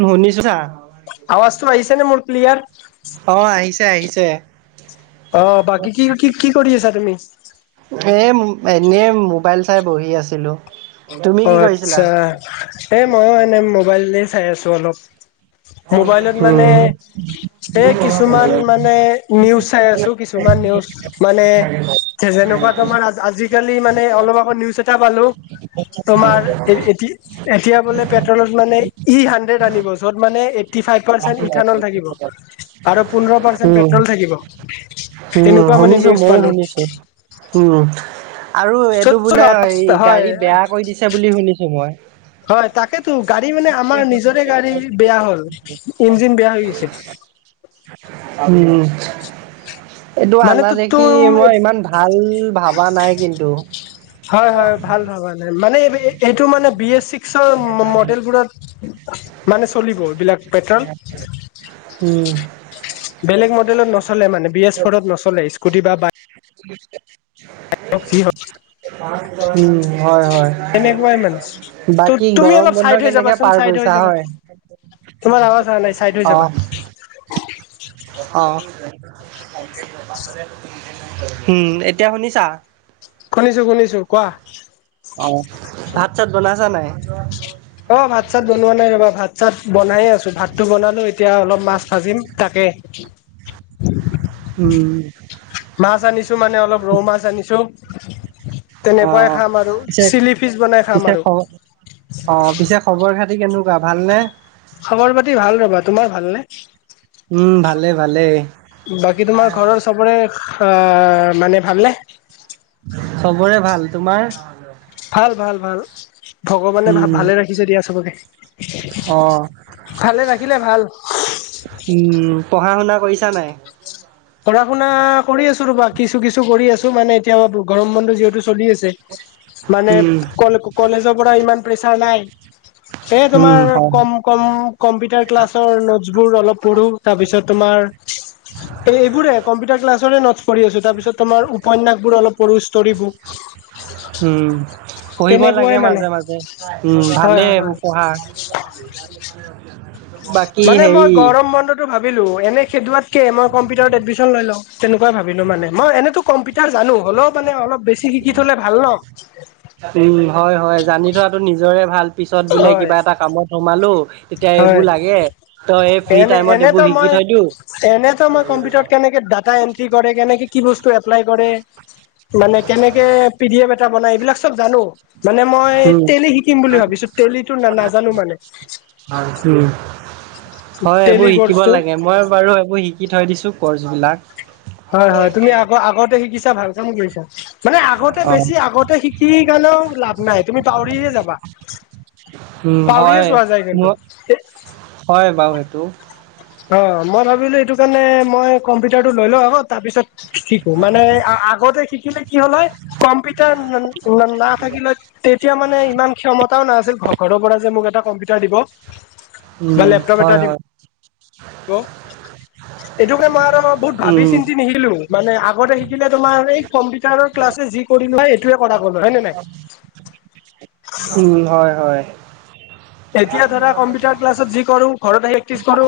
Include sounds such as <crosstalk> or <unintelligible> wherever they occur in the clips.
শুনিছ না আবাজ তো আহিছে নে মোৰ ক্লিয়াৰ? অ, আহিছে-আহিছে। অ, বাকী কি-কি-কি কৰি আছা তুমি? এ এনেই মোবাইল চাই বহি আছিলোঁ। অ, আচ্ছা এই মই এনেই মোবাইলে চাই আছো অলপ। মোবাইলত মানে উম এ কিছুমান মানে নিউজ চাই আছো কিছু কিছুমান নিউজ মানে যেনেকুৱা তোমাৰ আজিকালি মানে অলপ আকৌ নিউজ এটা পালোঁ। তোমাৰ এই এটি এতিয়া মানে পেট্ৰলত মানে ই হাড্ৰেড আনিব, য'ত মানে এইটি ফাইভ পাৰ্চেট ইথানেল থাকিব। আৰু পোন্ধৰ পাৰ্চেন্ট উম পেট্ৰল থাকিব। উম' তেনেকুৱা মানে শুনিছোঁ, নিউজ মইয়ো পালো। শুনিছোঁ উম'। আৰু এইটো চত বোলে এই গাড়ী হয় বেয়া কৰি দিছে বুলি শুনিছোঁ মই। হয়, তাকেতো গাড়ী মানে আমাৰ নিজৰে গাড়ী বেয়া হ'ল, ইঞ্জিন বেয়া হৈ গৈছে। উম'। এইটো মানে আনা তো দেখি, তুম মই ইমান ভাল ভাবা নাই কিন্তু। হয়-হয় ভাল ভাবা নাই মানে এইটো মানে বি এছ ছিক্সৰ মডেলবোৰত মানে চলিব এইবিলাক পেট্ৰল উম' বেলেগ মডেলত নচলে মানে বি এছ ফ'ৰত নচলে। স্কুটি বা বাইক বুজ যি হওক <unintelligible> উম' হয়-হয়। তেনেকুৱাই মানে ত বাকী তুমি গৰম অলপ বন্ধ চাইড হৈ কেনেকে যাবাচোন পাৰ চাইড হৈ কৰিছা যাবা হয়? তোমাৰ আৱাজ অহা নাই চাইড হৈ যাবা অহ-অহ। <unintelligible> উম' এতিয়া শুনিছা? শুনিছোঁ-শুনিছো কোৱা। অ, ভাত-চাত বনাইছা নাই? অ, ভাত-চাত বনোৱা নাই ৰবা, ভাত-চাত বনাইয়ে আছো, ভাতটো বনালো এতিয়া অলপ মাছ ভাজিম তাকে। উম। মাছ আনিছোঁ মানে অলপ ৰৌ মাছ আনিছোঁ। তেনেকুৱাই অ', খাম আৰু পিছে চিলি ফিছ বনাই খাম আৰু। খবৰ-খাতি কেনেকুৱা ভালনে? খবৰ-খাতি ভাল ৰবা। তোমাৰ ভালনে? উম, ভালে ভালে বাকী তোমাৰ ঘৰৰ চবৰে আ মানে ভালনে? চবৰে ভাল। তোমাৰ? ভাল-ভাল-ভাল ভগৱানে ভা উম, ভালে ৰাখিছে দিয়া চবকে। অ', ভালে ৰাখিলে ভাল। উম' পঢ়া-শুনা কৰিছা নাই? পঢ়-শুনা কৰি আছো ৰবা, কিছু-কিছু কৰি আছো মানে এতিয়া গৰম বন্ধু যিহেতু চলি আছে মানে উম, কলেজৰ পৰা ইমান প্ৰেচাৰ নাই। সেইয়ে উম, তোমাৰ হয়, কম কম, কম্পিউটাৰ ক্লাছৰ নোটছ বোৰ অলপ পঢ়োঁ তাৰপিছত তোমাৰ এইবোৰে কম্পিউটাৰ ক্লাছৰে নোটছ পঢ়ি আছো। তাৰপিছত তোমাৰ উপন্যাসবোৰ অলপ পঢ়ো ষ্টৰি। বুক <inaudible> উম' পঢ়িব তেনেকুৱাই লাগে মানে মাজে-মাজে, উম' হয় ভালেই হয় এইবোৰ হয় পঢ়া। বাকী সেই তো ভাবিলো এনে খেদোৱাতকে মই কম্পিউটাৰ এডমিচন লৈ লওঁ তেনেকুৱাই ভাবিলো মানে, মই এনেতো কম্পিউটাৰ জানো হ'লেও মানে অলপ বেছি শিকি থলে ভাল ন? উম হয় হয় জানি থোৱাটো নিজৰে ভাল পিছত বোলে হয় কিবা এটা কামত সোমালো তেতিয়া হয় এইবোৰ লাগে, তই এই ফ্ৰী এনে টাইমত এনেতো এইবোৰ শিকি মই থৈ দিও। এনেতো মই কম্পিউটাৰত কেনেকে ডাটা এনট টি কৰে, কেনেকে কি বস্তু এপ্লাই কৰে? মানে কেনেকে পিদিএফ এটা বনাই এইবিলাক চ চব জানো মানে মই উম, তেলী শিকিম বুলি ভাবিছো তেলিটো না নাজানো মানে। হয়টো, হয় টেলি এইবোৰ শিকিব কৰ্চটো লাগে মই বাৰু এইবোৰ শি কি থৈ দিছোঁ কৰ্চবিলাক। হয় হয় তুমি আগ আগতে শিকিছা ভাল কাম কৰিছা। মানে আগতে বেছি আগতে শিকি কাৰণেও লাভ নাই তুমি পাহৰিয়ে যাবা। উম পাহৰিয়ে হয়, যোৱা যায় ম কিন্তু হয় বাৰু সেইটো। অ মই ভাবিলো এইটো কাৰণে মই কম্পিউটাৰটো লৈ লওঁ আকৌ তাৰপিছত শিকো মানে আ আগতে শিকিলে কি হ'ল হয় কম্পিউটাৰ না না নাথাকিলে তেতিয়া মানে ইমান ক্ষমতাও নাছিল ঘৰ ঘৰৰ পৰা যে মোক এটা কম্পিউটাৰ দিব। উম হয় হয়। ক এইটোকে মই আৰু বহুত ভাবি উম চিন্তি নিশিলো মানে আগতে শিকিলে তোমাৰ এই কম্পিউটাৰৰ ক্লাছে যি কৰিলোৱা হয় সেইটোৱে কৰা গল হয় নে নাই? উম হয় হয়। এতিয়া ধৰা কম্পিউটাৰ ক্লাছত যি কৰো, ঘৰতে প্ৰেক্টিচ কৰো।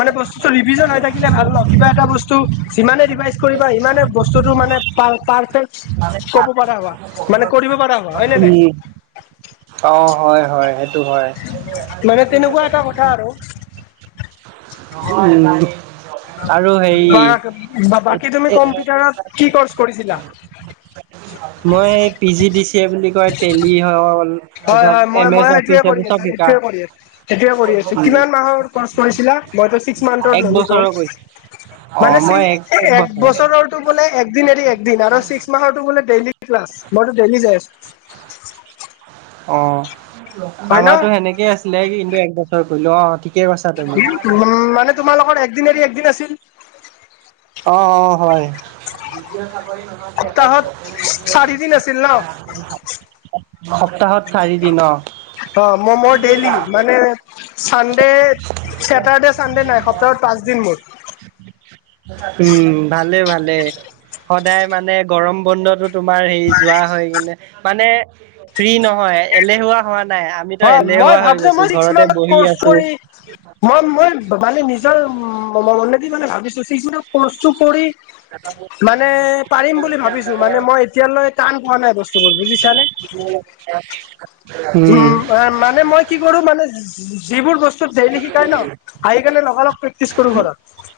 মানে বস্তুটো ৰিভিজন হৈ থাকিলে ভাল ন, কিবা এটা বস্তু যিমানে ৰিভাইজ কৰিবা সিমানে বস্তুটো মানে পাৰ পাৰফেক্টচ ক'ব পাৰা হোৱা মানে কৰিব পৰা হোৱা হয় নে নাই? উম অ হয় হয় সেইটো হয়। মানে তেনেকুৱা এটা কথা আৰু। অ এটায়ে। আৰু সাই, বা এ বাকী তুমি এ কম্পিউটাৰত কি কৰ্চ কৰিছিলা মই পি জি দি ছিয়ে বুলি কয় তেলি হল। হয়- তাৰপিছত হয় মই এম - এছ মই সেইটোৱে অফিচ কৰি এইবোৰ চব আছো শিকা সেইটোৱে কৰি আছো, সেইটোৱে কৰি আছো কিমান মাহৰ কৌচ কৰিছিলা মইতো ছিক্স এক মান্থৰ ললোঁ বছৰৰ কচ। কৰিছো অ মানে চি মই এ এক বছৰ বছৰটো বোলে এদিন এৰি এদিন আৰু চি মাহৰতো বোলে ডেইলী ক্লাছ মইতো ডেইলি যাইছো। অ হয় ন আমাৰতো সেনেকেই আছ নে কিন্তু এক বছৰ কৰিলো অ থি উম মানে তোমাৰালোকৰ একদিন এৰি একদিন আছিল। অ অ হয়। সপ্তাহত চাৰিদিন আছিল ন <unintelligible> সপ্তাহত চাৰি দিন অঁ। অ ম‌ই - মই ডেইলি মানে চানডে ছেটাৰ্ডে চানডে নাই সপ্তাহত পাঁচ দিন মোৰ। উম ভালে ভালে। সদায় মানে গৰম বন্ধতো তোমাৰ হেৰি যোৱা হয় কিনে মানে ফ্ৰী নহয় এলেহুৱা হোৱা নাই আ হয় মই ভাবছো মই ছিক্স মান্থ কচ আছো কৰি মই মই মানে নি নিজৰ ম ম মনেদি মানে ভাবিছো চিক্স মান্থ কৰছটো কৰি কাটাবো মানে পাৰিম বুলি ভাবিছো মানে মই এতিয়ালৈ টান পোৱা নাই বস্তুবোৰ বুজিছানে? <unintelligible> উম মানে মই কি কৰোঁ মানে যিবোৰ বস্তু ডেইলি শিকাই ন' আহি কেনে লগালগ প্ৰেক্টিচ কৰোঁ ঘৰত।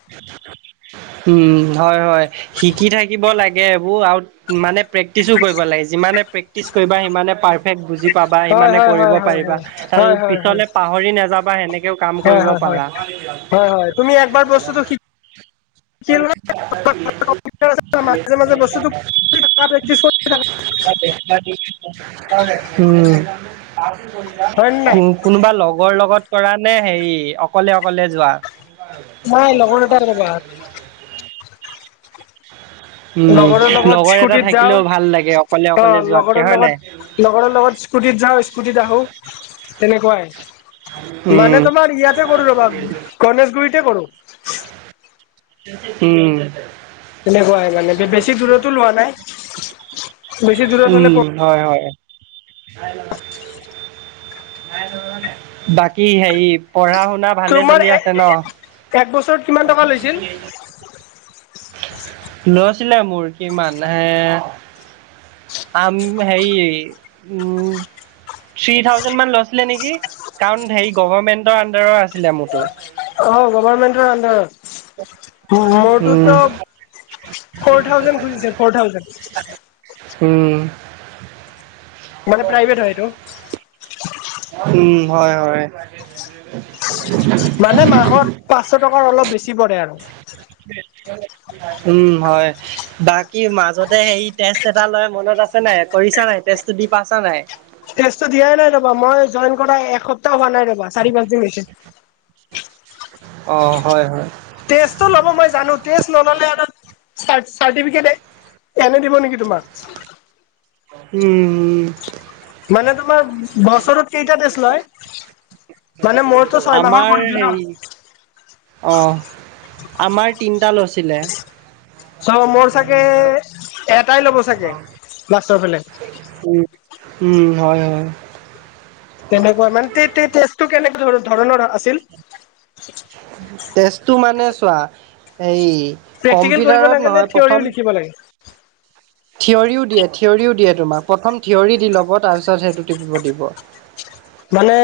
উম, হয়- হয় শিকি থাকিব লাগে এইবোৰ আৰু মানে প্ৰেক্টিচো কৰিব লাগে যিমানে প্ৰেক্টিচ কৰিবা সিমানে পা পাৰফেক্ট বুজি পাবা হয় সিমানে হয় কৰিব হয় হয় পাৰিবা আৰু হয় হয় হয় হয় পিছলে পাহৰি নাযাবা এনেকে কাম হয় কৰিব হয় হয় পাৰা। হয় হয় তুমি একবাৰ বস্তুটো <unintelligible> শিকিলা মাজে মাজে বস্তুটো প্ৰেক্টিচ কৰি থাকা উম-উম। হয় নে নাই কোনোবা লগৰ লগত কৰা নে হেৰি অকলে-অকলে যোৱা। নাই লগৰ এটাৰ <unintelligible> উম, লগৰৰ লগত লগৰ এটা স্কুটিত যাওঁ থাকিলেও ভাল লাগে অকলে-অকলে যোৱাতকে হয় নাই। লগৰ লগত স্কুটিত যাওঁ স্কুটিত আহোঁ তেনেকুৱাই। মানে উম, তোমাৰ ইয়াতে কৰোঁ ৰবা গণেশগুৰিতে কৰোঁ। উম তেনেকুৱাই মানে বেছি দূৰতো লোৱা নাই। বেছি দূৰত উম, হলে হয়-হয়। বাকী হেৰি পঢ়া শুনা ভালে তোমাৰ চলি আছে ন'? এক বছৰত কিমান টকা লৈছিল লৈছিলে মোৰ কিমান হে আম হেৰি উম থ্ৰী থাউজেণ্ড মান লৈছিলে নেকি কাৰণ হেৰি গভমেন্টৰ আডাৰৰ আছিলে মোৰতো। অ' গভমেন্টৰ আডাৰত উম মোৰটোত ফ'ৰ থাউজেণ্ড খুজিছে ফৰ থাউজেণ্ড। উম মানে প্ৰাইভেট হয়‌ এইটো। উম, হয়-হয়। মানে মাহত পাঁচশ টকাৰ অলপ বেছি পৰে আৰু। উম হয়। বাকী মাজতে হেৰি টেষ্ট এটা লৈ মনত আছে নাই কৰিছাঁ নাই টেষ্টটো দি পাইছাঁ নাই? টেষ্টটো দিয়াই নাই ৰবা মই জইন কৰা এসপ্তাহ হোৱা নাই ৰবা চাৰি পাঁচ দিন হৈছে। অ', হয়-হয়। টেষ্টটো ল'ব মই জানো টেষ্ট নল'লে আৰু চাৰ্টিফিকেট এনে দিব নেকি তোমাক। উম-উম। মানে তোমাৰ বছৰত কেইটা টেষ্ট লয়? মানে মইতো ছয় মাহৰ আমাৰ কৰিছোঁ হেৰি ন'। অ' আমাৰ তিনিটা লৈছিলে। চাও মোৰ চাগে এটাই ল'ব চাগে লাষ্টৰ ফালে। উম-উম, হয়-হয়। তেনেকুৱা মানে টেষ্টটো কেনেকে ধৰণৰ আছিল। তেছটো মানে চোৱা সেই প্ৰেক্টিকেল কৰিব কম্পিউটাৰত লাগে নে নহয় থিয়ৰিও প্ৰথম লিখিব লাগে থিয়ৰিও দিয়ে থিয়ৰিও দিয়ে তোমাক প্ৰথম থিয়ৰি দি ল'ব, তাৰপিছত সেইটো টিপিব দিব। মানে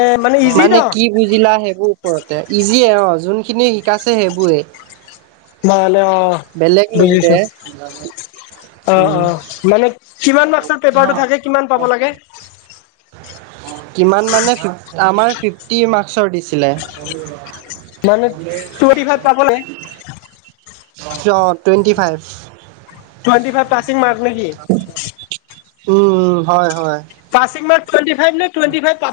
ইজি ন মানে কি নিদিলা সেইবোৰ ওপৰতে ইজিয়ে অ' যোনখিনি শিকাইছে সেইবোৰে। নল'লে অ' বেলেগ নুশুধে বুজিছোঁ। উম অ'-অ' মানে কিমান মাৰ্ক্সৰ পেপাৰটো থাকে, কিমান পাব লাগে? কিমান মানে ফিফ আমাৰ ফিফটি মাৰ্ক্সৰ দিছিলে। মানে টুৱেন্টি ফাইভ পাব লাগে। অ' twenty five. Twenty five passing mark নেকি? উম উম হয় হয়। পাচিং মাৰ্ক টুৱেন্টি ফাইভ নে টুৱেন্টি ফাইভ পা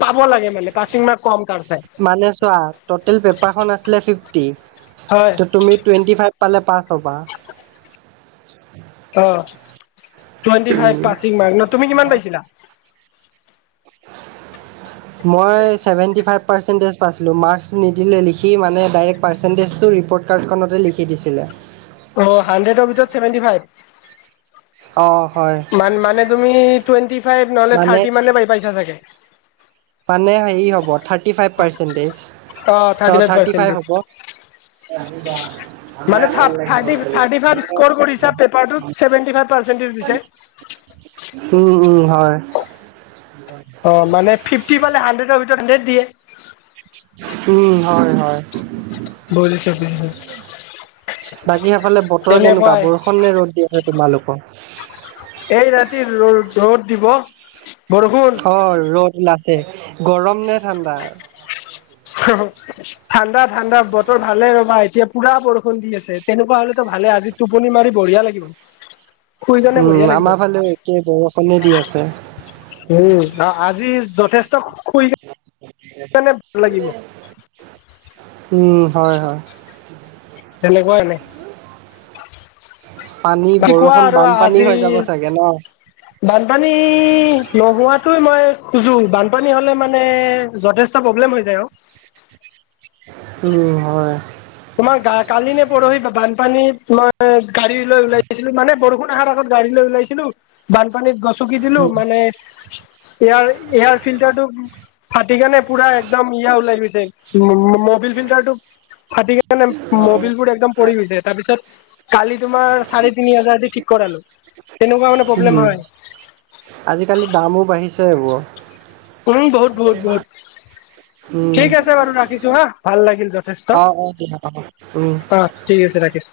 পাব লাগে মানে পাছিং মাৰ্ক কম কাৰ চাই? মানে চোৱা টটেল পেপাৰখন আছিলে ফিফটি হয়। ত তুমি টুৱেণ্টি ফাইভ পালে পাছ হবা। <inaudible> অ টুৱেণ্টি ফাইভ উম পাচিং মাৰ্ক ন। তুমি কিমান পাইছিলা? <inaudible> মই ছেভেণ্টি ফাইভ পাৰ্চেণ্টেজ পাইছিলোঁ, মাৰ্কছ নিদিলে লিখি মানে ডাইৰেক্ট পাৰ্চেন্টেজটো ৰিপৰ্ট কাৰ্ডখনতে লিখি দিছিলে। অ হাণ্ড্ৰেডৰ ভিতৰত ছেভেণ্টি ফাইভ? অঁ। হয় মান মানে তুমি টুৱেন্টি ফাইভ নহলে থাৰ্টি মানে পাই পাইছা চাগে? মানে হেয়ী হব থাৰতি ফাইভ পাৰ্চেন্টেজ, অ থাৰ্তী ফাইভ হ'ব। এ ৰাতিপুৱা মানে থাৰ্ত থাৰ্টি থাৰ্টি ফাইভ স্কৰ কৰিছা পেপাৰটোত চেভেনটি ফাইভ পাৰ্চেন্টেজ দিছে। উম উম হয়। অ মানে ফিফটি পালে হাণ্ড্ৰেতৰ ভিতৰত হাণ্ড্ৰেত দিয়ে। উম হয় হয়। বুজিছোঁ বুজিছোঁ। বাকী সেইফালে বতৰ কেনেকুৱা বৰষুণ নে ৰ'দ দি আছে তোমালোকৰ? এই ৰাতি ৰ ৰ'দ দিব। বৰষুণ অ ৰ'দ ওলা আছে, গৰম নে ঠাণ্ডা? হা - হা ঠাণ্ডা - ঠাণ্ডা বতৰ ভালে ৰবা এতিয়া পুৰা বৰষুণ দি আছে তেনেকুৱা হলে ত ভালে, আজি টোপনি মাৰি বঢ়িয়া লাগিব। শুই কেনে বঢ়িয়া উম লাগিব আমাৰ ফালেও একে বৰষুণে দি আছে। উম আ আজি যথেষ্ট শুই কেনে ভাল লাগিব? উম হয় হয়। তেনেকুৱা এনে। পানী বাকী কোৱা বৰষুণ আৰু বানপানী আজি হৈ যাব চাগে ন? বানপানী নোহোৱাটোৱে মই খুজো, বানপানী হলে মানে যথেষ ত প্ৰব্লেম হৈ যায় অ। উম হয়। তোমাৰ গা কালি নে পৰহি বানপানীত মই গাড়ী লৈ ওলাই আহিছিলো মানে বৰষুণ আহাৰ আগত গাড়ী লৈ ওলাইছিলো, বানপানীত গছকি দিলো উম মানে এয়াৰ - এয়াৰ ফিল্টাৰটো ফাটি কেনে পুৰা একদম ইয়া ওলাই লৈছে মূ্ মূ মবিল ফিল্টাৰটো ফাটি কিনে মবিল মোৰ একদম পৰি গৈছে তাৰপিছত কালি তোমাৰ চাৰে তিনি হাজাৰ দি ঠিক কৰালো। তেনেকুৱা মানে উম, প্ৰব্লেম হয় আজিকালি দামো বাঢ়িছে এইবোৰৰ। উম বহুত বহুত বহুত, উম। ঠিক আছে বাৰু ৰাখিছো হা ভাল লাগিল যত অ অ টীকা পাক উম। ঠিক আছে ৰাখিছ।